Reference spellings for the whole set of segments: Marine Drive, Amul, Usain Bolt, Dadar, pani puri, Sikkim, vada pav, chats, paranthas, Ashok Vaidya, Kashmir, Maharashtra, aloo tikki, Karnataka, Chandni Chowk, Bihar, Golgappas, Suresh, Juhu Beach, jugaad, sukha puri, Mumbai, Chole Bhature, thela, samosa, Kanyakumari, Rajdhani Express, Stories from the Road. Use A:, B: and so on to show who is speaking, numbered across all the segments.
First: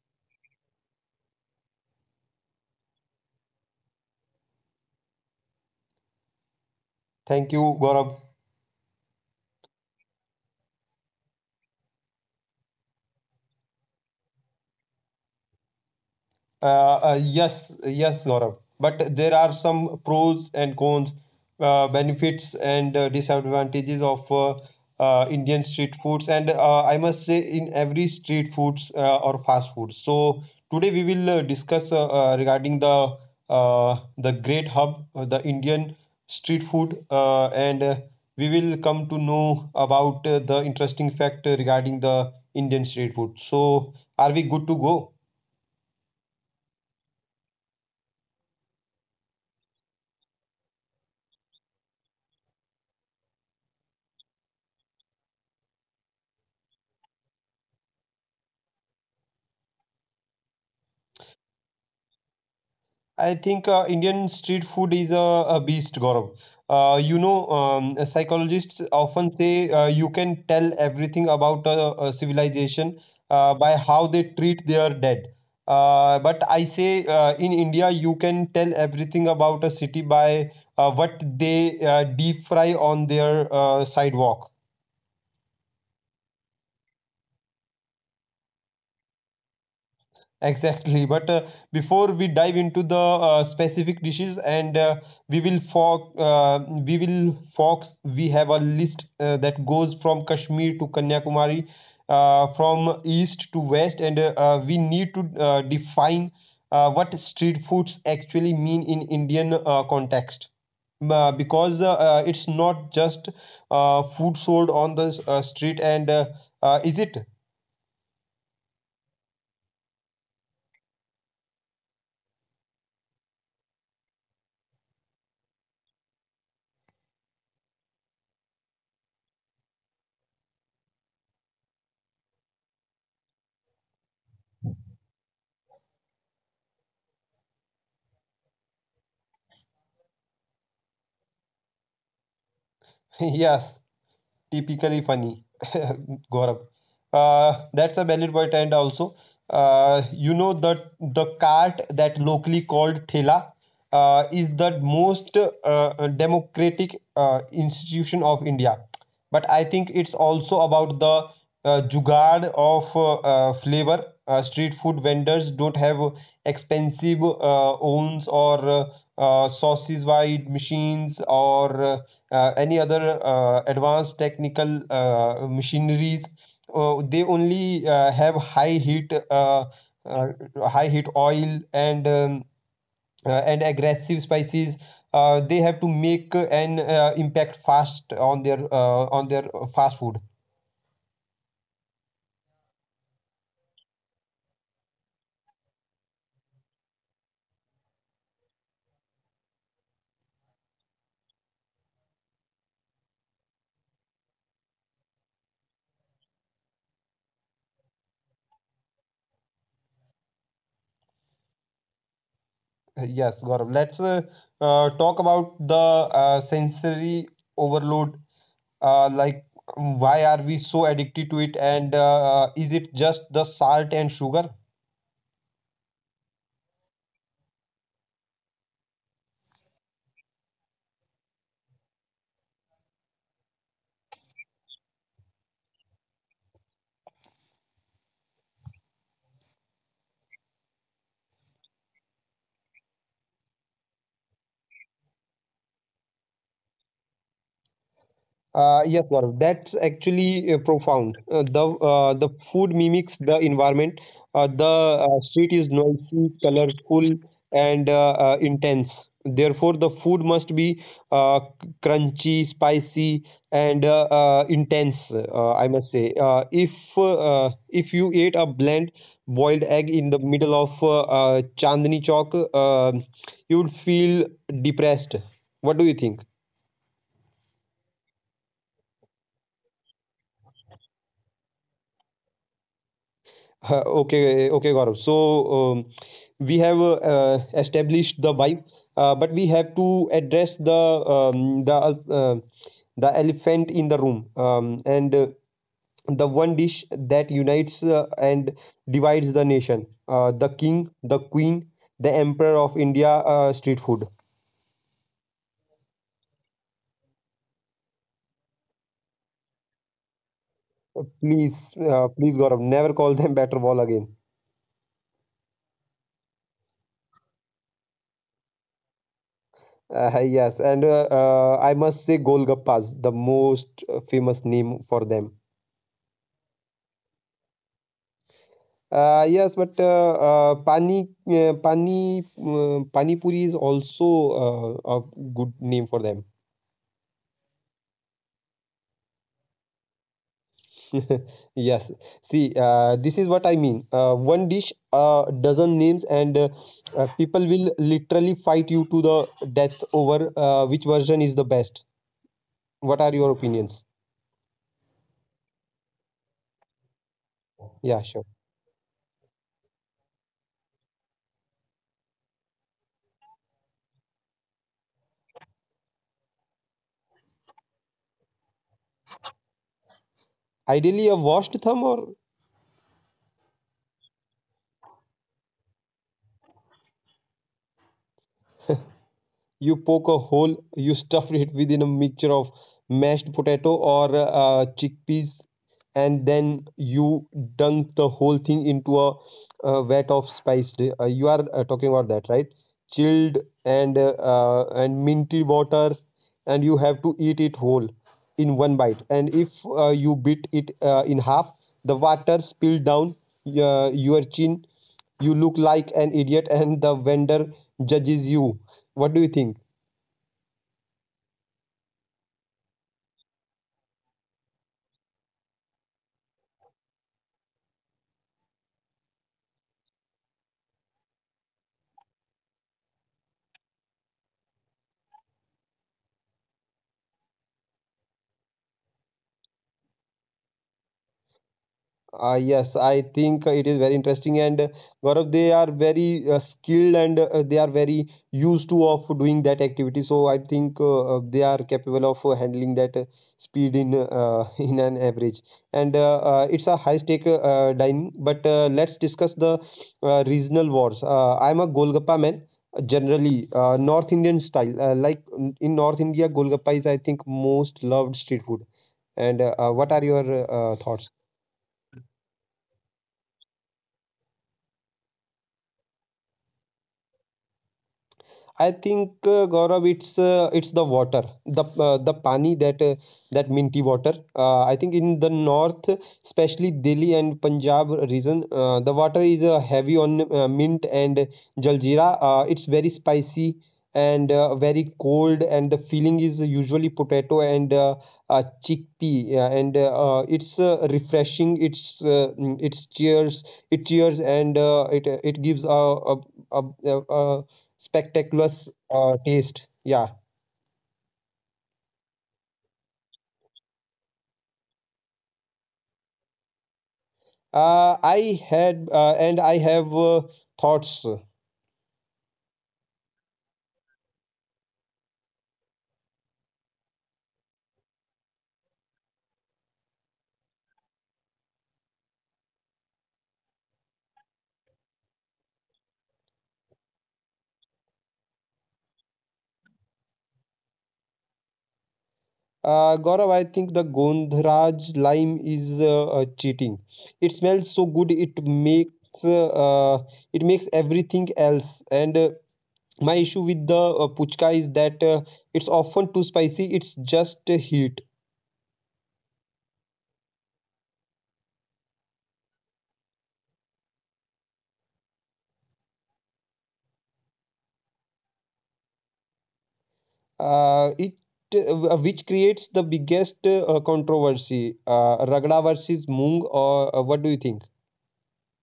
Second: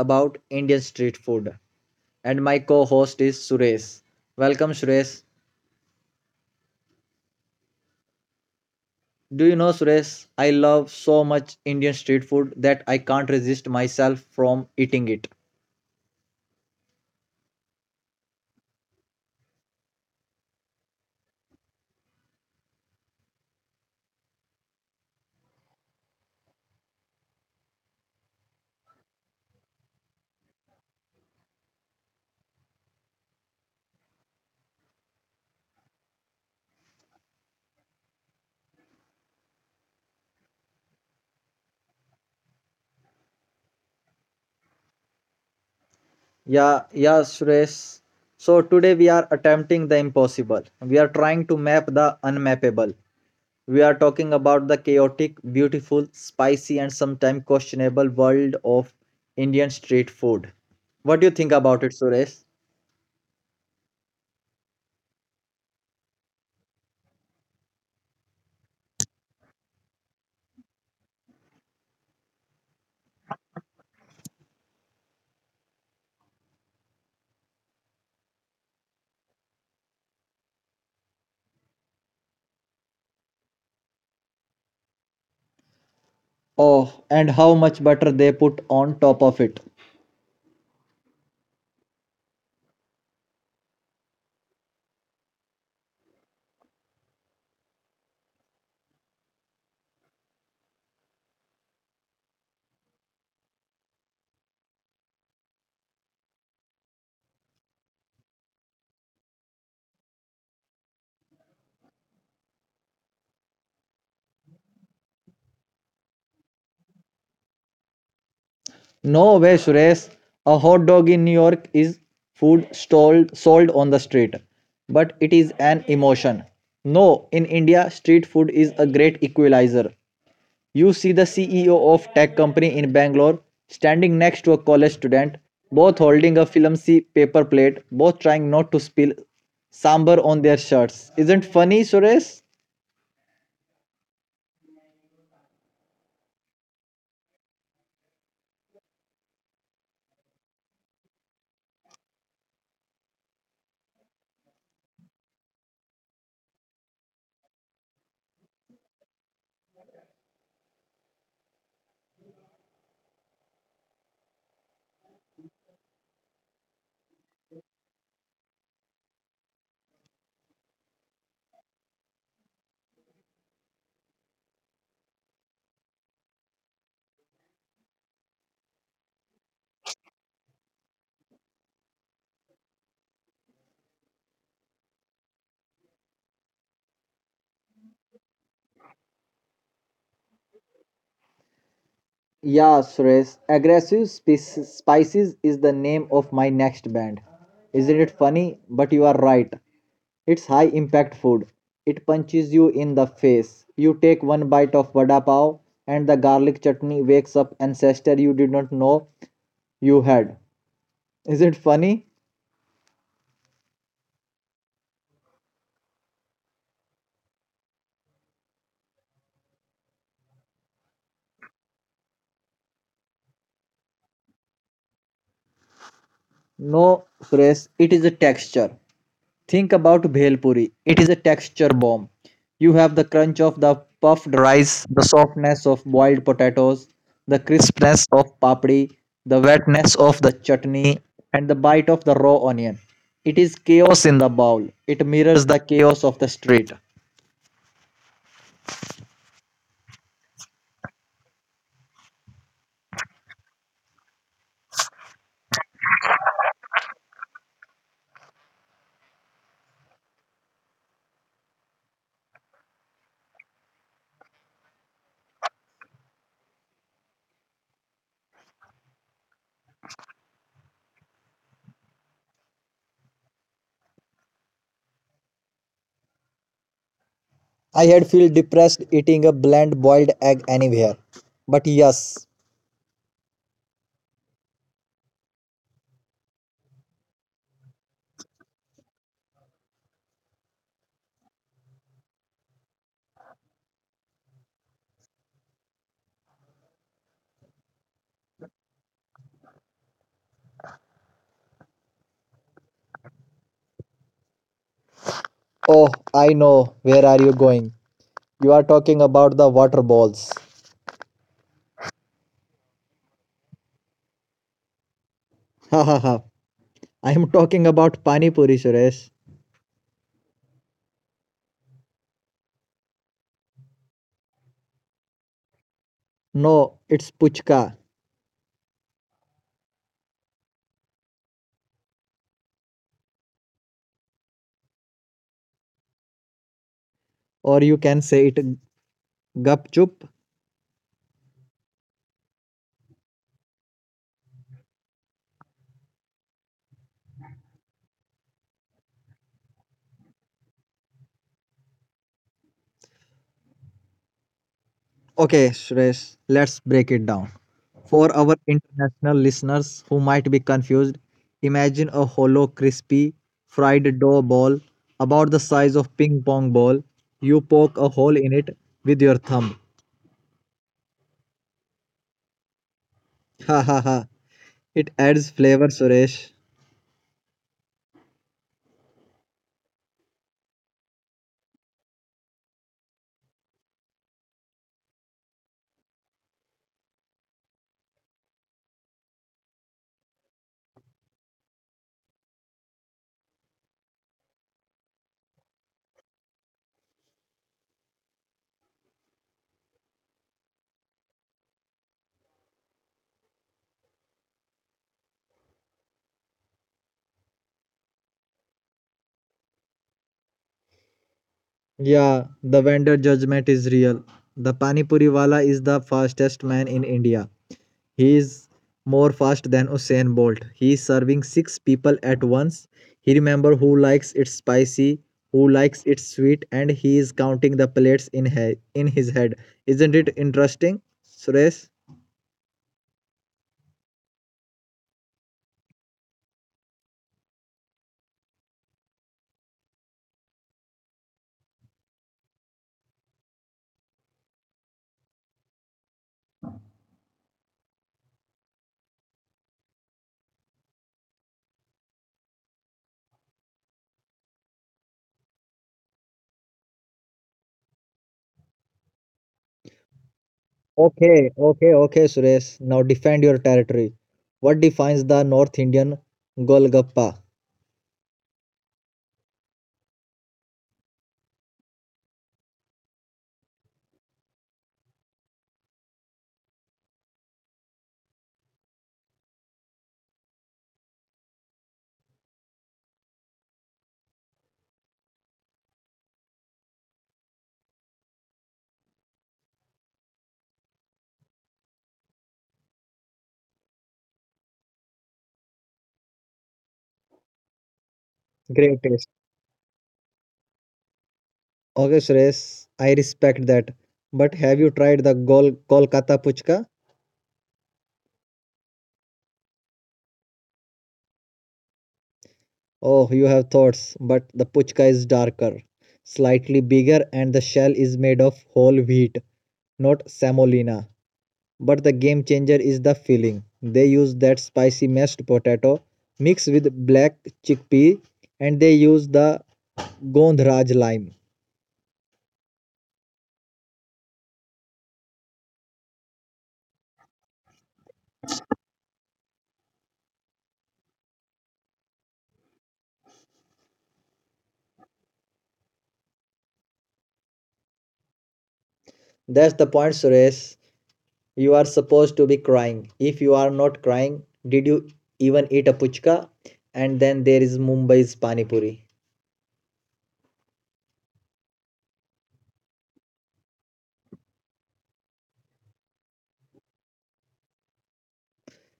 A: about Indian street food and my co-host is Suresh. Welcome Suresh.
B: Thank you, Gaurav.
A: Do you know Suresh, I love so much Indian street food that I can't resist myself from eating it.
B: Uh, yes, yes, Gaurav. But there are some pros and cons, benefits and disadvantages of Indian street foods, and I must say in every street foods or fast food. So today we will discuss regarding the the great hub, the Indian street food, and we will come to know about the interesting fact regarding the Indian street food. So are we good to go?
A: Yeah, yeah, Suresh. So today we are attempting the impossible. We are trying to map the unmappable. We are talking about the chaotic, beautiful, spicy, and sometimes questionable world of Indian street food. What do you think about it, Suresh?
B: I think Indian street food is a beast, Gaurav. Psychologists often say you can tell everything about a civilization by how they treat their dead. But I say in India, you can tell everything about a city by what they deep fry on their sidewalk.
A: Oh, and how much butter they put on top of it.
B: Exactly. But before we dive into the specific dishes, and we will fox, uh, we will fox. We have a list that goes from Kashmir to Kanyakumari, from east to west, and we need to define what street foods actually mean in Indian context. Because it's not just food sold on the street, and is it?
A: No way, Suresh. A hot dog in New York is food stalled, sold on the street, but it is an emotion. No, in India, street food is a great equalizer. You see the CEO of tech company in Bangalore standing next to a college student, both holding a filmy paper plate, both trying not to spill sambar on their shirts. Isn't funny, Suresh?
B: Yes, typically funny. Gaurav. That's a valid point, and also, you know that the cart that locally called thela is the most democratic institution of India. But I think it's also about the jugaad of flavor. Street food vendors don't have expensive ovens or sausage wide machines or any other advanced technical machineries. They only have uh, high heat oil and and aggressive spices. They have to make an impact fast on their fast food.
A: Yeah, Suresh. Aggressive Spices is the name of my next band. Isn't it funny? But you are right. It's high impact food. It punches you in the face. You take one bite of vada pav and the garlic chutney wakes up ancestor you did not know you had. Is it funny?
B: Yes, Gaurav. Let's talk about the sensory overload. Like, why are we so addicted to it? And is it just the salt and sugar?
A: No, Suresh, it is a texture. Think about bhelpuri. It is a texture bomb. You have the crunch of the puffed rice, the softness of boiled potatoes, the crispness of papdi, the wetness of the chutney, and the bite of the raw onion. It is chaos in the bowl. It mirrors the chaos of the street.
B: Yes, Gaurav, that's actually profound. The food mimics the environment. The street is noisy, colorful, and intense. Therefore, the food must be crunchy, spicy, and intense. I must say, if you ate a bland boiled egg in the middle of Chandni Chowk, you would feel depressed. What do you think?
A: I had feel depressed eating a bland boiled egg anywhere. But yes,
B: Huh, okay, okay, Gaurav. So we have established the vibe, but we have to address the elephant in the room, and the one dish that unites and divides the nation. The king, the queen, the emperor of India street food.
A: oh, I know where are you going. You are talking about the water balls.
B: Please, Gaurav, never call them batter ball again.
A: Ha ha ha. I am talking about Pani Puri, Suresh.
B: Yes, and I must say Golgappas, the most famous name for them.
A: No, it's Puchka.
B: Yes, but pani puri is also a good name for them.
A: Or you can say it Gup Chup.
B: Yes. See, this is what I mean. One dish, dozen names, and people will literally fight you to the death over which version is the best. What are your opinions?
A: Okay, Suresh, let's break it down. For
B: Yeah,
A: our
B: sure.
A: international listeners who might be confused, imagine a hollow, crispy, fried dough ball about the size of ping pong ball. You poke a hole in it with your thumb.
B: Ideally, a washed thumb or
A: Ha ha ha. It adds flavor, Suresh.
B: you poke a hole, you stuff it within a mixture of mashed potato or chickpeas, and then you dunk the whole thing into a vat of spiced, you are talking about that, right? Chilled and minty water, and you have to eat it whole in one bite. And if you bit it in half, the water spilled down your chin, you look like an idiot, and the vendor judges you. What do you think?
A: Yeah, the vendor judgment is real. The Pani Puri wala is the fastest man in India. He is more fast than Usain Bolt. He is serving six people at once. He remember who likes it spicy, who likes it sweet, and he is counting the plates in in his head. Isn't it interesting, Suresh?
B: Yes, I think it is very interesting, and Gaurav, they are very skilled and they are very used to of doing that activity. So I think they are capable of handling that speed in in an average. And it's a high stake dining. But let's discuss the regional wars. I'm a Golgappa man. Generally, North Indian style, like in North India, Golgappa is, I think, most loved street food. And what are your
A: Okay,
B: thoughts?
A: okay, okay, Suresh. Now defend your territory. What defines the North Indian Golgappa?
B: I think Gaurav, it's the water, the pani that minty water. I think in the north, especially Delhi and Punjab region, the water is heavy on mint and jaljeera. It's very spicy and very cold, and the filling is usually potato and chickpea, yeah, and it's refreshing. It cheers, and it gives a spectacular
A: Great.
B: taste. Yeah.
A: Okay, Suresh, I respect that. But have you tried the Kolkata Puchka?
B: I had and I have thoughts.
A: Oh, you have thoughts, but the Puchka is darker, slightly bigger, and the shell is made of whole wheat, not semolina. But the game changer is the filling. They use that spicy mashed potato mixed with black chickpea, and they use the Gondraj lime.
B: Gaurav, I think the Gondraj lime is cheating. It smells so good. Uh, it makes everything else. And my issue with the puchka is that it's often too spicy. It's just heat.
A: That's the point, Suresh. You are supposed to be crying. If you are not crying, did you even eat a puchka? And then there is Mumbai's Pani Puri.
B: It Which creates the biggest controversy. Ragda versus moong, or what do you think?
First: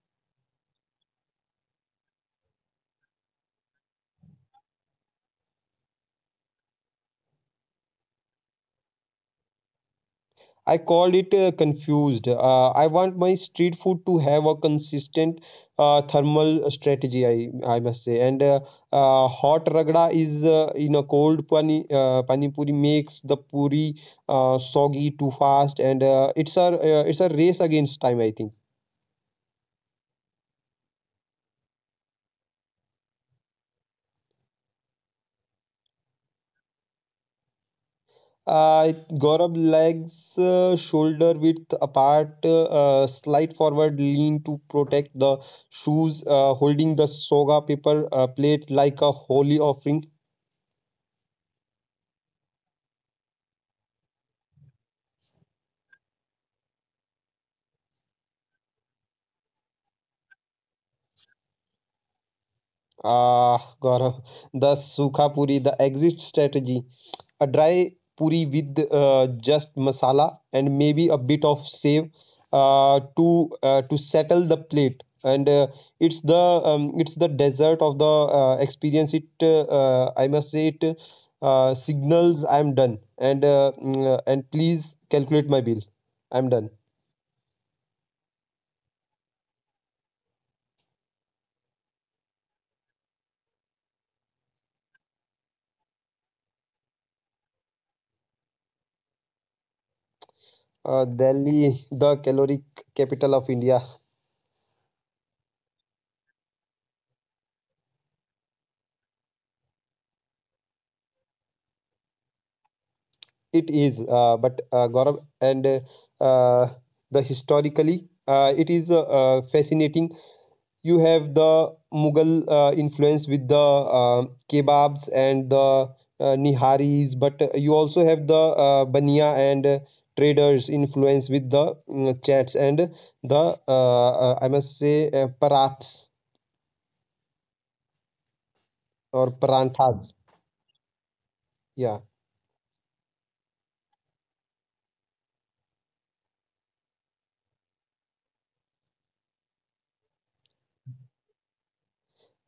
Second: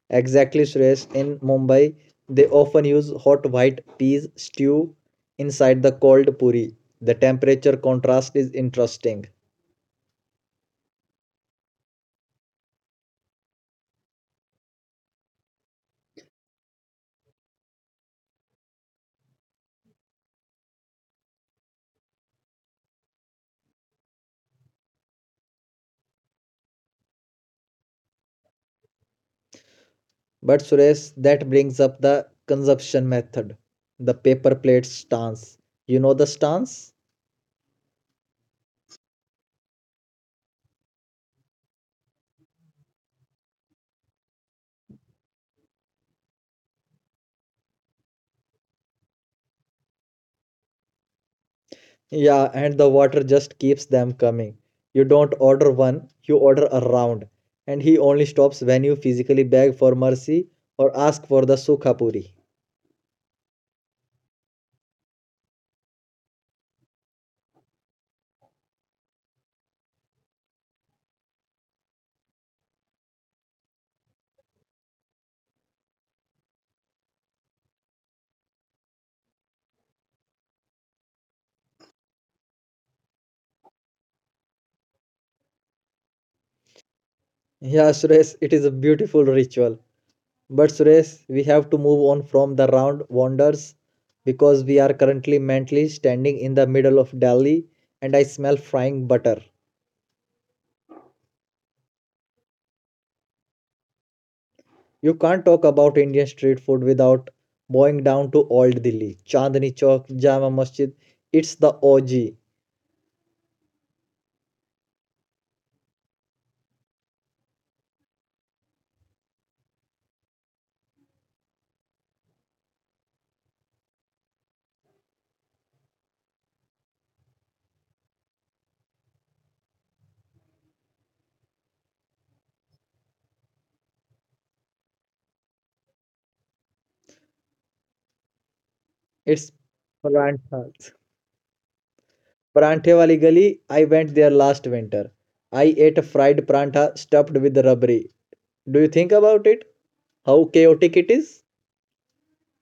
A: Exactly, Suresh. In Mumbai, they often use hot white peas stew inside the cold puri. The temperature contrast is interesting.
B: I call it confused. I want my street food to have a consistent thermal strategy. I must say, and hot ragda is in a cold pani puri makes the puri soggy too fast, and it's a race against time. I think.
A: But Suresh, that brings up the consumption method, the paper plate stance. You know the stance?
B: Uh, Gaurav, legs shoulder width apart, slight forward lean to protect the shoes, holding the soga paper plate like a holy offering.
A: Yeah, and the water just keeps them coming. You don't order one, you order a round. And he only stops when you physically beg for mercy or ask for the sukha puri.
B: Ah, Gaurav, the sukha puri, the exit strategy. A dry puri with just masala and maybe a bit of save to settle the plate. And it's the dessert of the experience. It I must say, it signals I'm done. And please calculate my bill. I'm done.
A: Yeah, Suresh, it is a beautiful ritual. But Suresh, we have to move on from the round wonders because we are currently mentally standing in the middle of Delhi and I smell frying butter.
B: Delhi, the caloric capital of India.
A: You can't talk about Indian street food without bowing down to Old Delhi, Chandni Chowk, Jama Masjid. It's the OG.
B: It is. But Gaurav, and uh, the historically, it is fascinating. You have the Mughal influence with the kebabs and the niharis, but you also have the bania and traders influence with the chats and the I must say paraths or
A: It's
B: paranthas.
A: paranthas.
B: Yeah.
A: Paranthe wali gali. I went there last winter. I ate a fried prantha stuffed with rabri. Do you think about it? How chaotic it is?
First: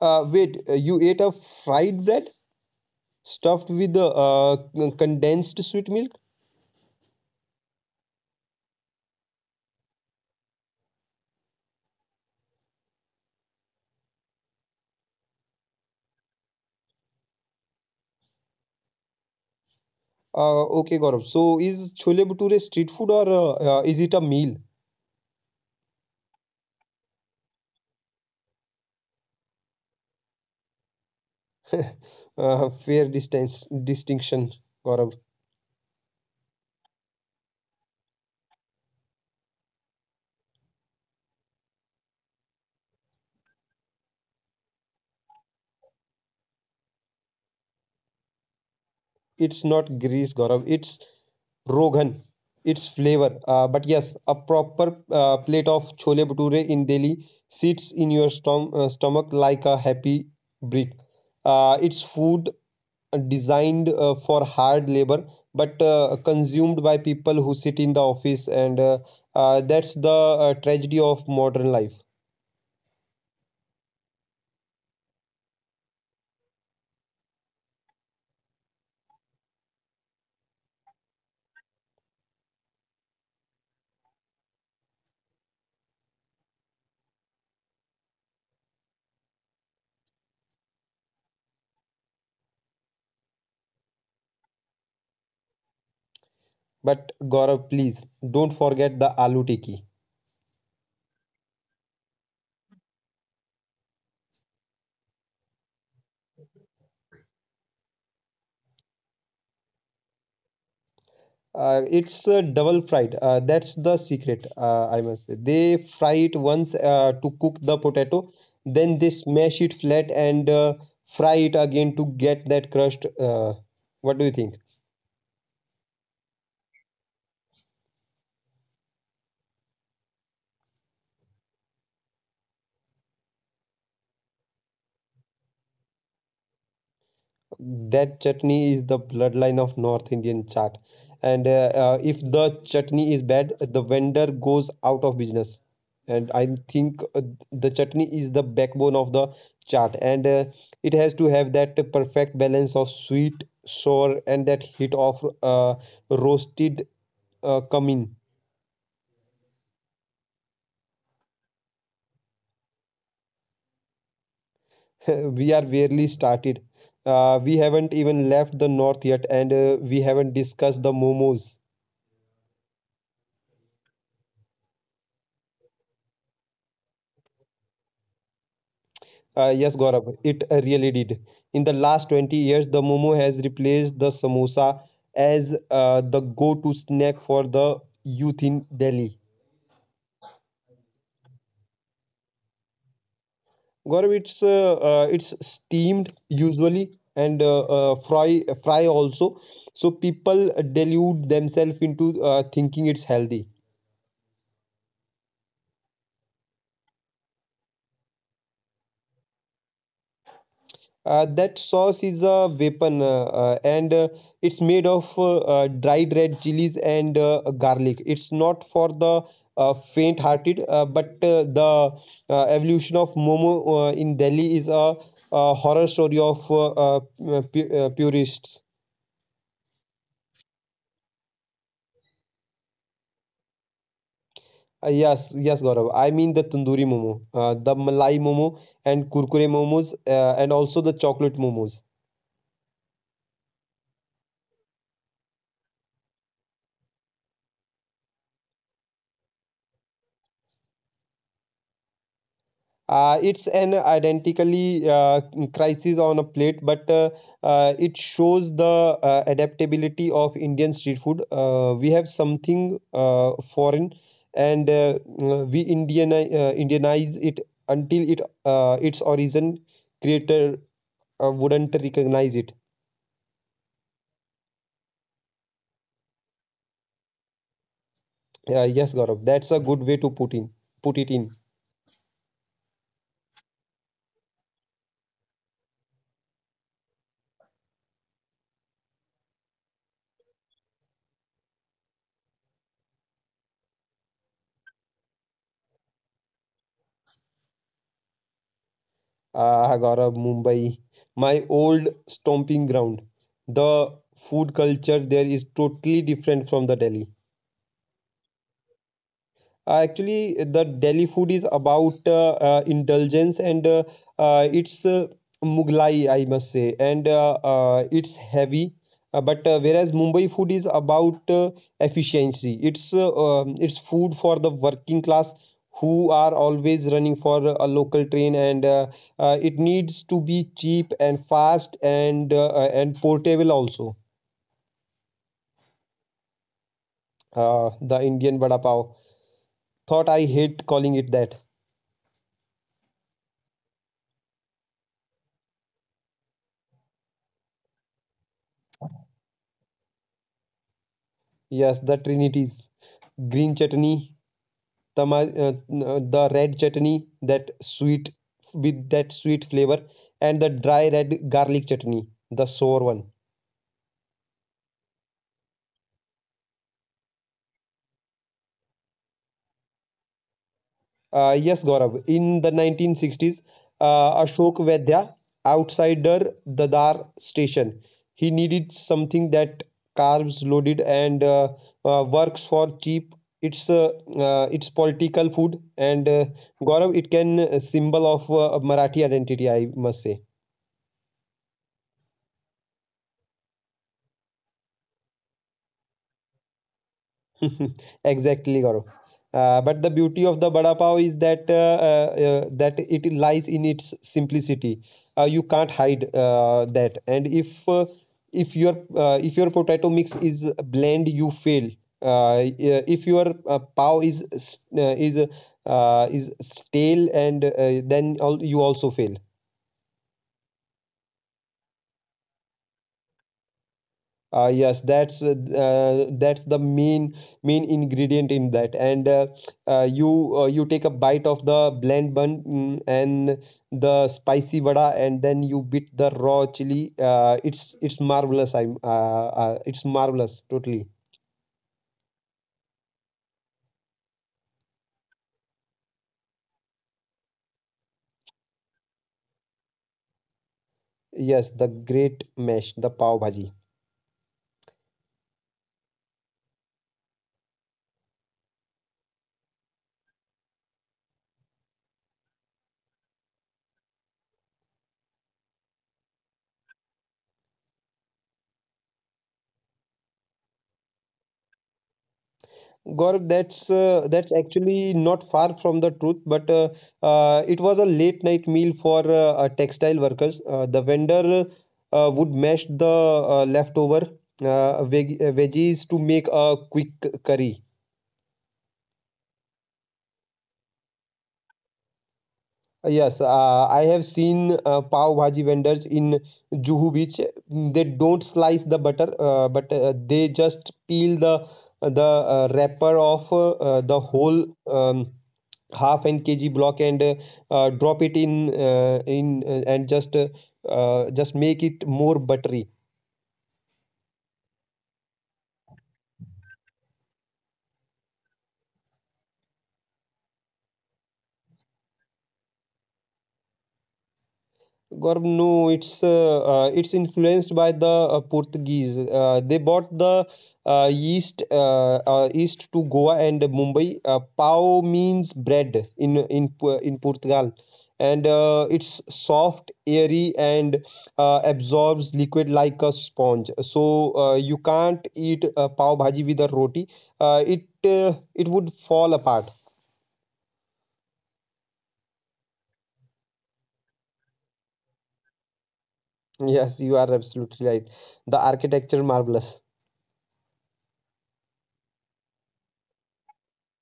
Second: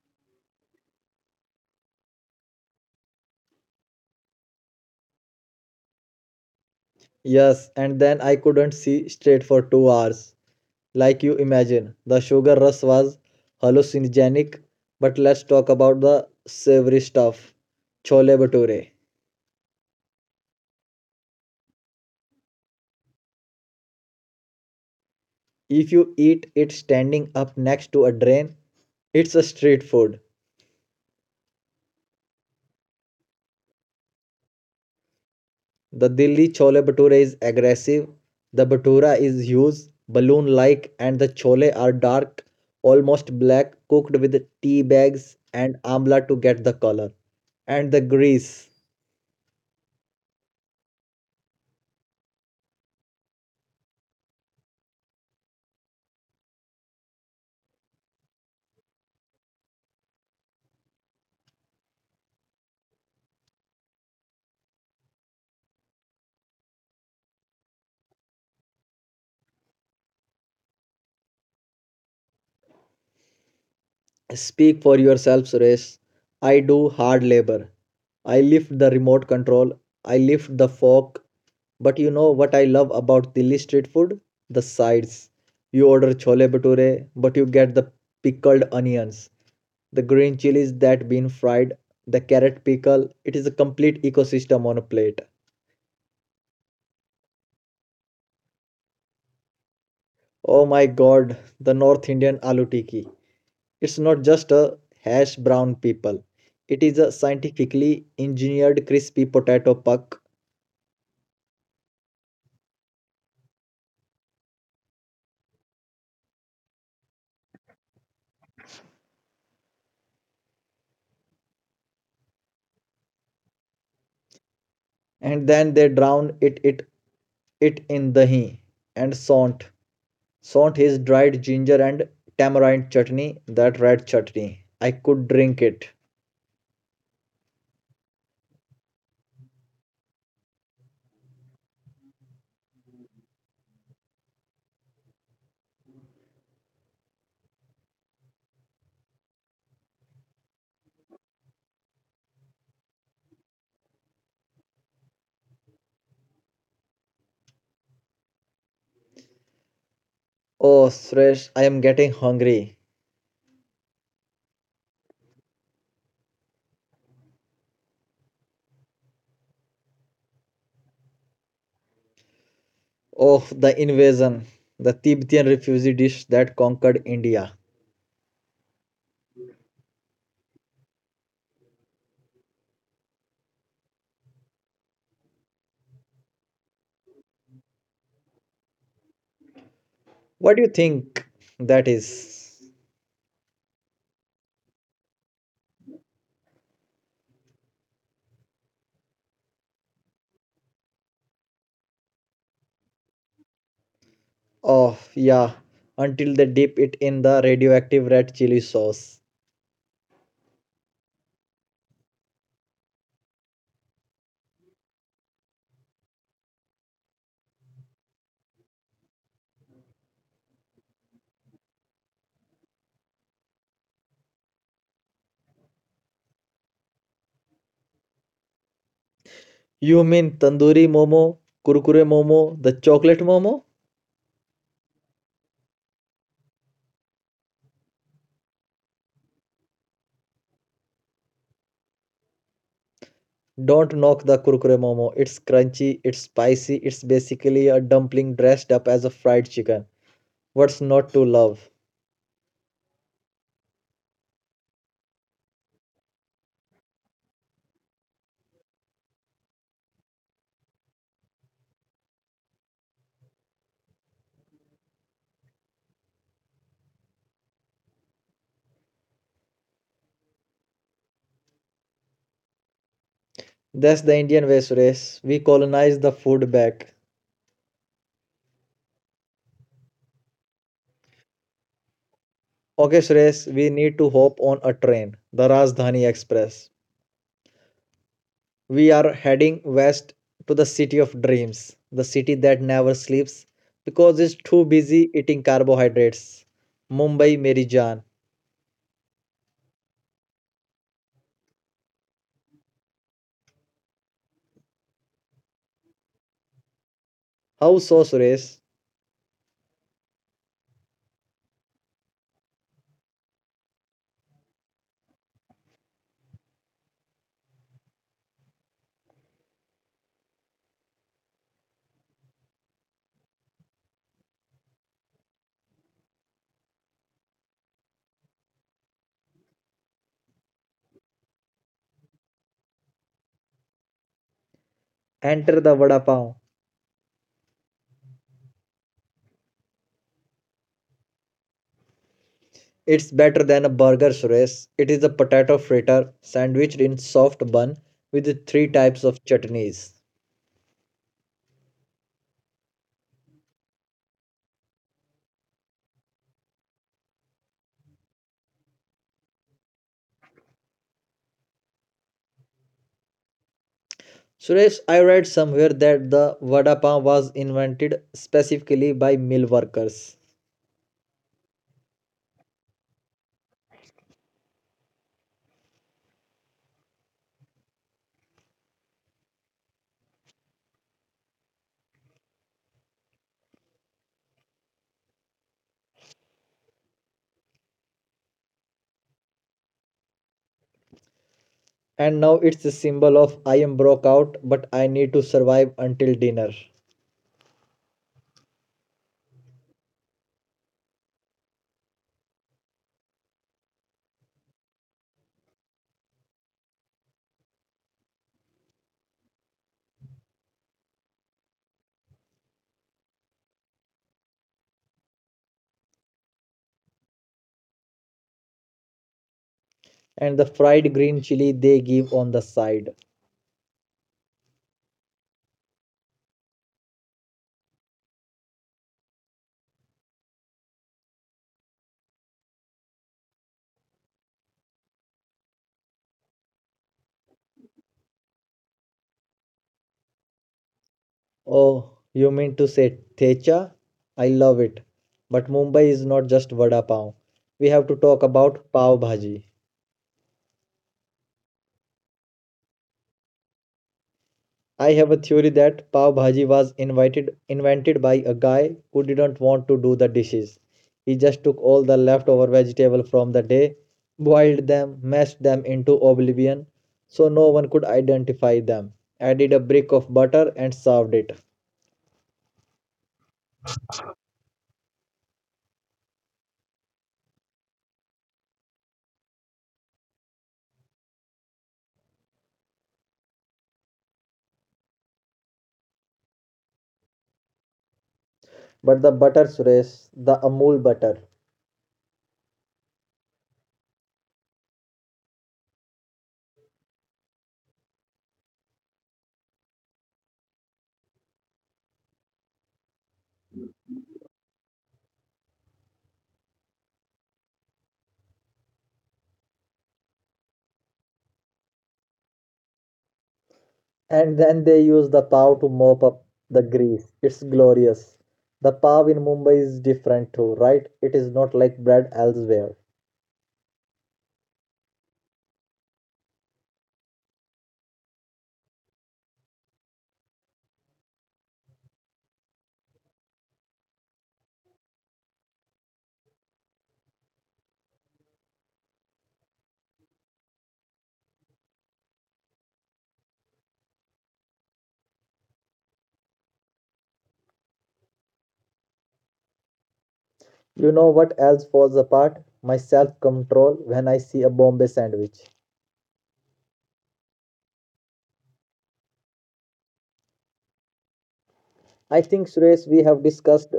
B: Wait, you ate a fried bread stuffed with uh, condensed sweet milk?
A: Yes, and then I couldn't see straight for 2 hours. Like you imagine, the sugar rush was hallucinogenic. But let's talk about the savory stuff. Chole bhature.
B: Okay, Gaurav. So is Chole Bhature street food or is it a meal?
A: If you eat it standing up next to a drain, it's a street food.
B: Fair distance distinction, Gaurav.
A: The Delhi chole bhatura is aggressive. The bhatura is huge, balloon like, and the chole are dark, almost black, cooked with tea bags and amla to get the color. And the grease.
B: It's not grease, Gaurav. It's Rogan. It's flavor. But yes, a proper plate of Chole Bhature in Delhi sits in your stomach like a happy brick. It's food designed for hard labor but consumed by people who sit in the office, and that's the tragedy of modern life.
A: Speak for yourself, Suresh. I do hard labor. I lift the remote control. I lift the fork. But you know what I love about Delhi street food? The sides. You order chole bhature, but you get the pickled onions, the green chilies that been fried, the carrot pickle. It is a complete ecosystem on a plate.
B: But Gaurav, please don't forget the aloo tikki.
A: Oh my god, the North Indian aloo tikki. It's not just a hash brown people. It is a scientifically engineered crispy potato puck
B: It's double fried. That's the secret. I must say they fry it once to cook the potato, then they smash it flat and fry it again to get that crust. What do you think?
A: and then they drown it in dahi and sont Saunt his dried ginger and tamarind chutney, that red chutney. I could drink it.
B: That chutney is the bloodline of North Indian chaat, and if the chutney is bad, the vendor goes out of business. And I think the chutney is the backbone of the chaat, and it has to have that perfect balance of sweet, sour, and that hit of roasted cumin.
A: Oh, Suresh, I am getting hungry.
B: We are barely started. We haven't even left the north yet, and we haven't discussed the momos.
A: Oh, the invasion, the Tibetan refugee dish that conquered India.
B: Yes, Gaurav, it really did. In the last 20 years, the momo has replaced the samosa as the go-to snack for the youth in Delhi.
A: What do you think that is?
B: Gaurav, it's steamed usually and fry also. So people delude themselves into thinking it's healthy.
A: Oh, yeah, until they dip it in the radioactive red chili sauce.
B: That sauce is a weapon, and it's made of dried red chilies and garlic. It's not for the faint-hearted, but the evolution of Momo in Delhi is a horror story of purists.
A: You mean tandoori momo, kurkure momo, the chocolate momo?
B: Yes, yes, Gaurav. I mean the tandoori momo, the Malai momo, and kurkure momos, and also the chocolate momos.
A: Don't knock the kurkure momo. It's crunchy, it's spicy, it's basically a dumpling dressed up as a fried chicken. What's not to love?
B: It's an identically crisis on a plate, but it shows the adaptability of Indian street food. We have something foreign, and we Indianize it until it its origin creator wouldn't recognize it.
A: That's the Indian way, Suresh. We colonize the food back.
B: Yes, Gaurav, that's a good way to put it in.
A: Okay, Suresh, we need to hop on a train, the Rajdhani Express. We are heading west to the city of dreams, the city that never sleeps because it's too busy eating carbohydrates. Mumbai, Meri Jaan.
B: Agora, Mumbai, my old stomping ground. The food culture there is totally different from the Delhi.
A: How so, Suresh?
B: Actually, the delhi food is about indulgence and it's mughlai, I must say, and it's heavy. But Whereas mumbai food is about efficiency. It's it's food for the working class who are always running for a local train, and it needs to be cheap and fast and portable also.
A: Enter the vada pav.
B: uh, the indian vada pav, thought I hate calling it that.
A: It's better than a burger, Suresh. It is a potato fritter sandwiched in soft bun with three types of chutneys.
B: Yes, the trinities: green chutney, tama, uh, the red chutney, that sweet, with that sweet flavor, and the dry red garlic chutney, the sour one.
A: Suresh, I read somewhere that the vada pav was invented specifically by mill workers.
B: Yes, Gaurav, in the 1960s, ashok vaidya, outsider, dadar station. He needed something that carbs loaded and works for cheap. It's it's political food, and gaurav, it can symbol of marathi identity, I must say.
A: And now it's a symbol of I am broke out, but I need to survive until dinner.
B: Exactly, Gaurav. But the beauty of the vada pav is that it lies in its simplicity. You can't hide that. And if If your potato mix is bland, you fail. Yeah, if your pav is s- is stale, and you also fail.
A: And the fried green chili they give on the side.
B: Yes, that's the main ingredient in that, and you take a bite of the blend bun, and the spicy vada, and then you bit the raw chili. It's marvelous. I'm It's marvelous totally.
A: Oh, you mean to say thecha? I love it. But Mumbai is not just vada pav. We have to talk about pav bhaji.
B: Yes, the great mesh, the pav bhaji.
A: I have a theory that pav bhaji was invited invented by a guy who didn't want to do the dishes. He just took all the leftover vegetable from the day, boiled them, mashed them into oblivion so no one could identify them. Added a brick of butter and served it.
B: Gaurav, that's actually not far from the truth, but it was a late night meal for textile workers. The vendor would mash the leftover veggies to make a quick curry.
A: But the butter Suresh, the Amul butter.
B: Yes, I have seen pav bhaji vendors in Juhu Beach. They don't slice the butter, but they just peel the the wrapper of the whole. Half an kg block, and drop it in, and just make it more buttery.
A: And then they use the pav to mop up the grease. It's glorious. The pav in Mumbai is different too, right? It is not like bread elsewhere.
B: Gaurav, no, it's influenced by the Portuguese. They brought the yeast to Goa and Mumbai. Pao means bread in Portugal, and it's soft, airy, and absorbs liquid like a sponge. So you can't eat pav bhaji with a roti. It would fall apart.
A: You know what else falls apart? My self control when I see a Bombay sandwich.
B: Yes, you are absolutely right. The architecture marvelous.
A: I think, Suresh, we have discussed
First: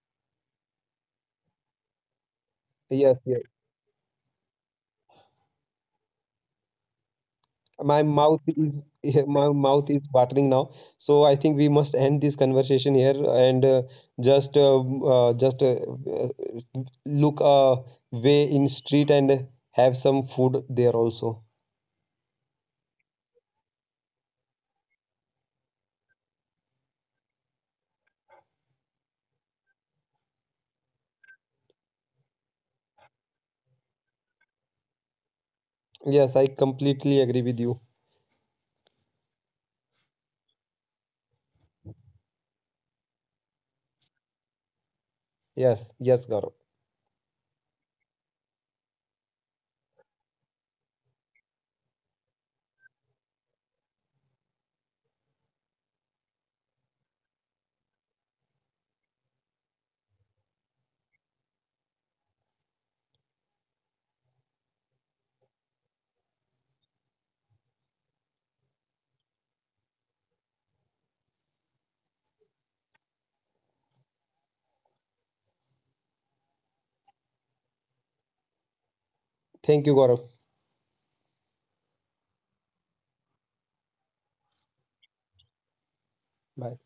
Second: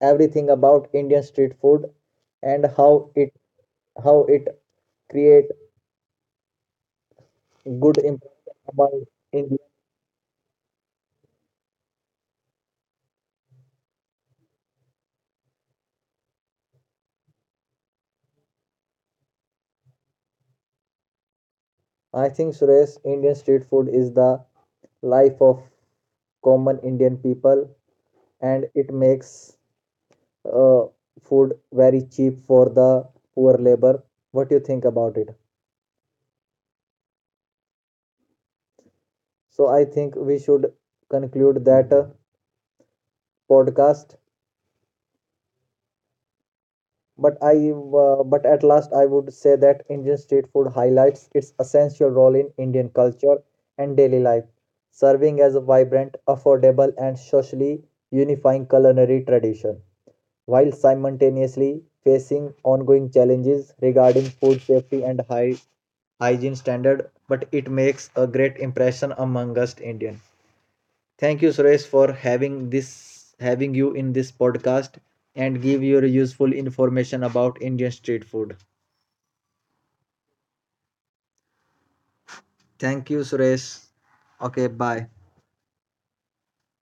A: everything about Indian street food and how
B: Yes,
A: it
B: yes.
A: how it create good
B: My mouth
A: impression
B: is
A: among
B: my
A: Indian.
B: mouth is watering now. So I think we must end this conversation here, and just look way in street and have some food there also.
A: I think, Suresh, Indian street food is the life of common Indian people and it makes uh, food very cheap for the poor labor. What do you think about it?
B: Yes, I completely agree with you.
A: So I think we should conclude that podcast.
B: Yes, yes, Gaurav.
A: But but at last, I would say that Indian street food highlights its essential role in Indian culture and daily life, serving as a vibrant, affordable, and socially unifying culinary tradition, while simultaneously facing ongoing challenges regarding food safety and high hygiene standard. But it makes a great impression among us Indian. Thank you, Suresh, for having you in this podcast and give your useful information about Indian street food.
B: Thank you, Gaurav.
A: Thank you, Suresh. Okay, bye.
B: Bye.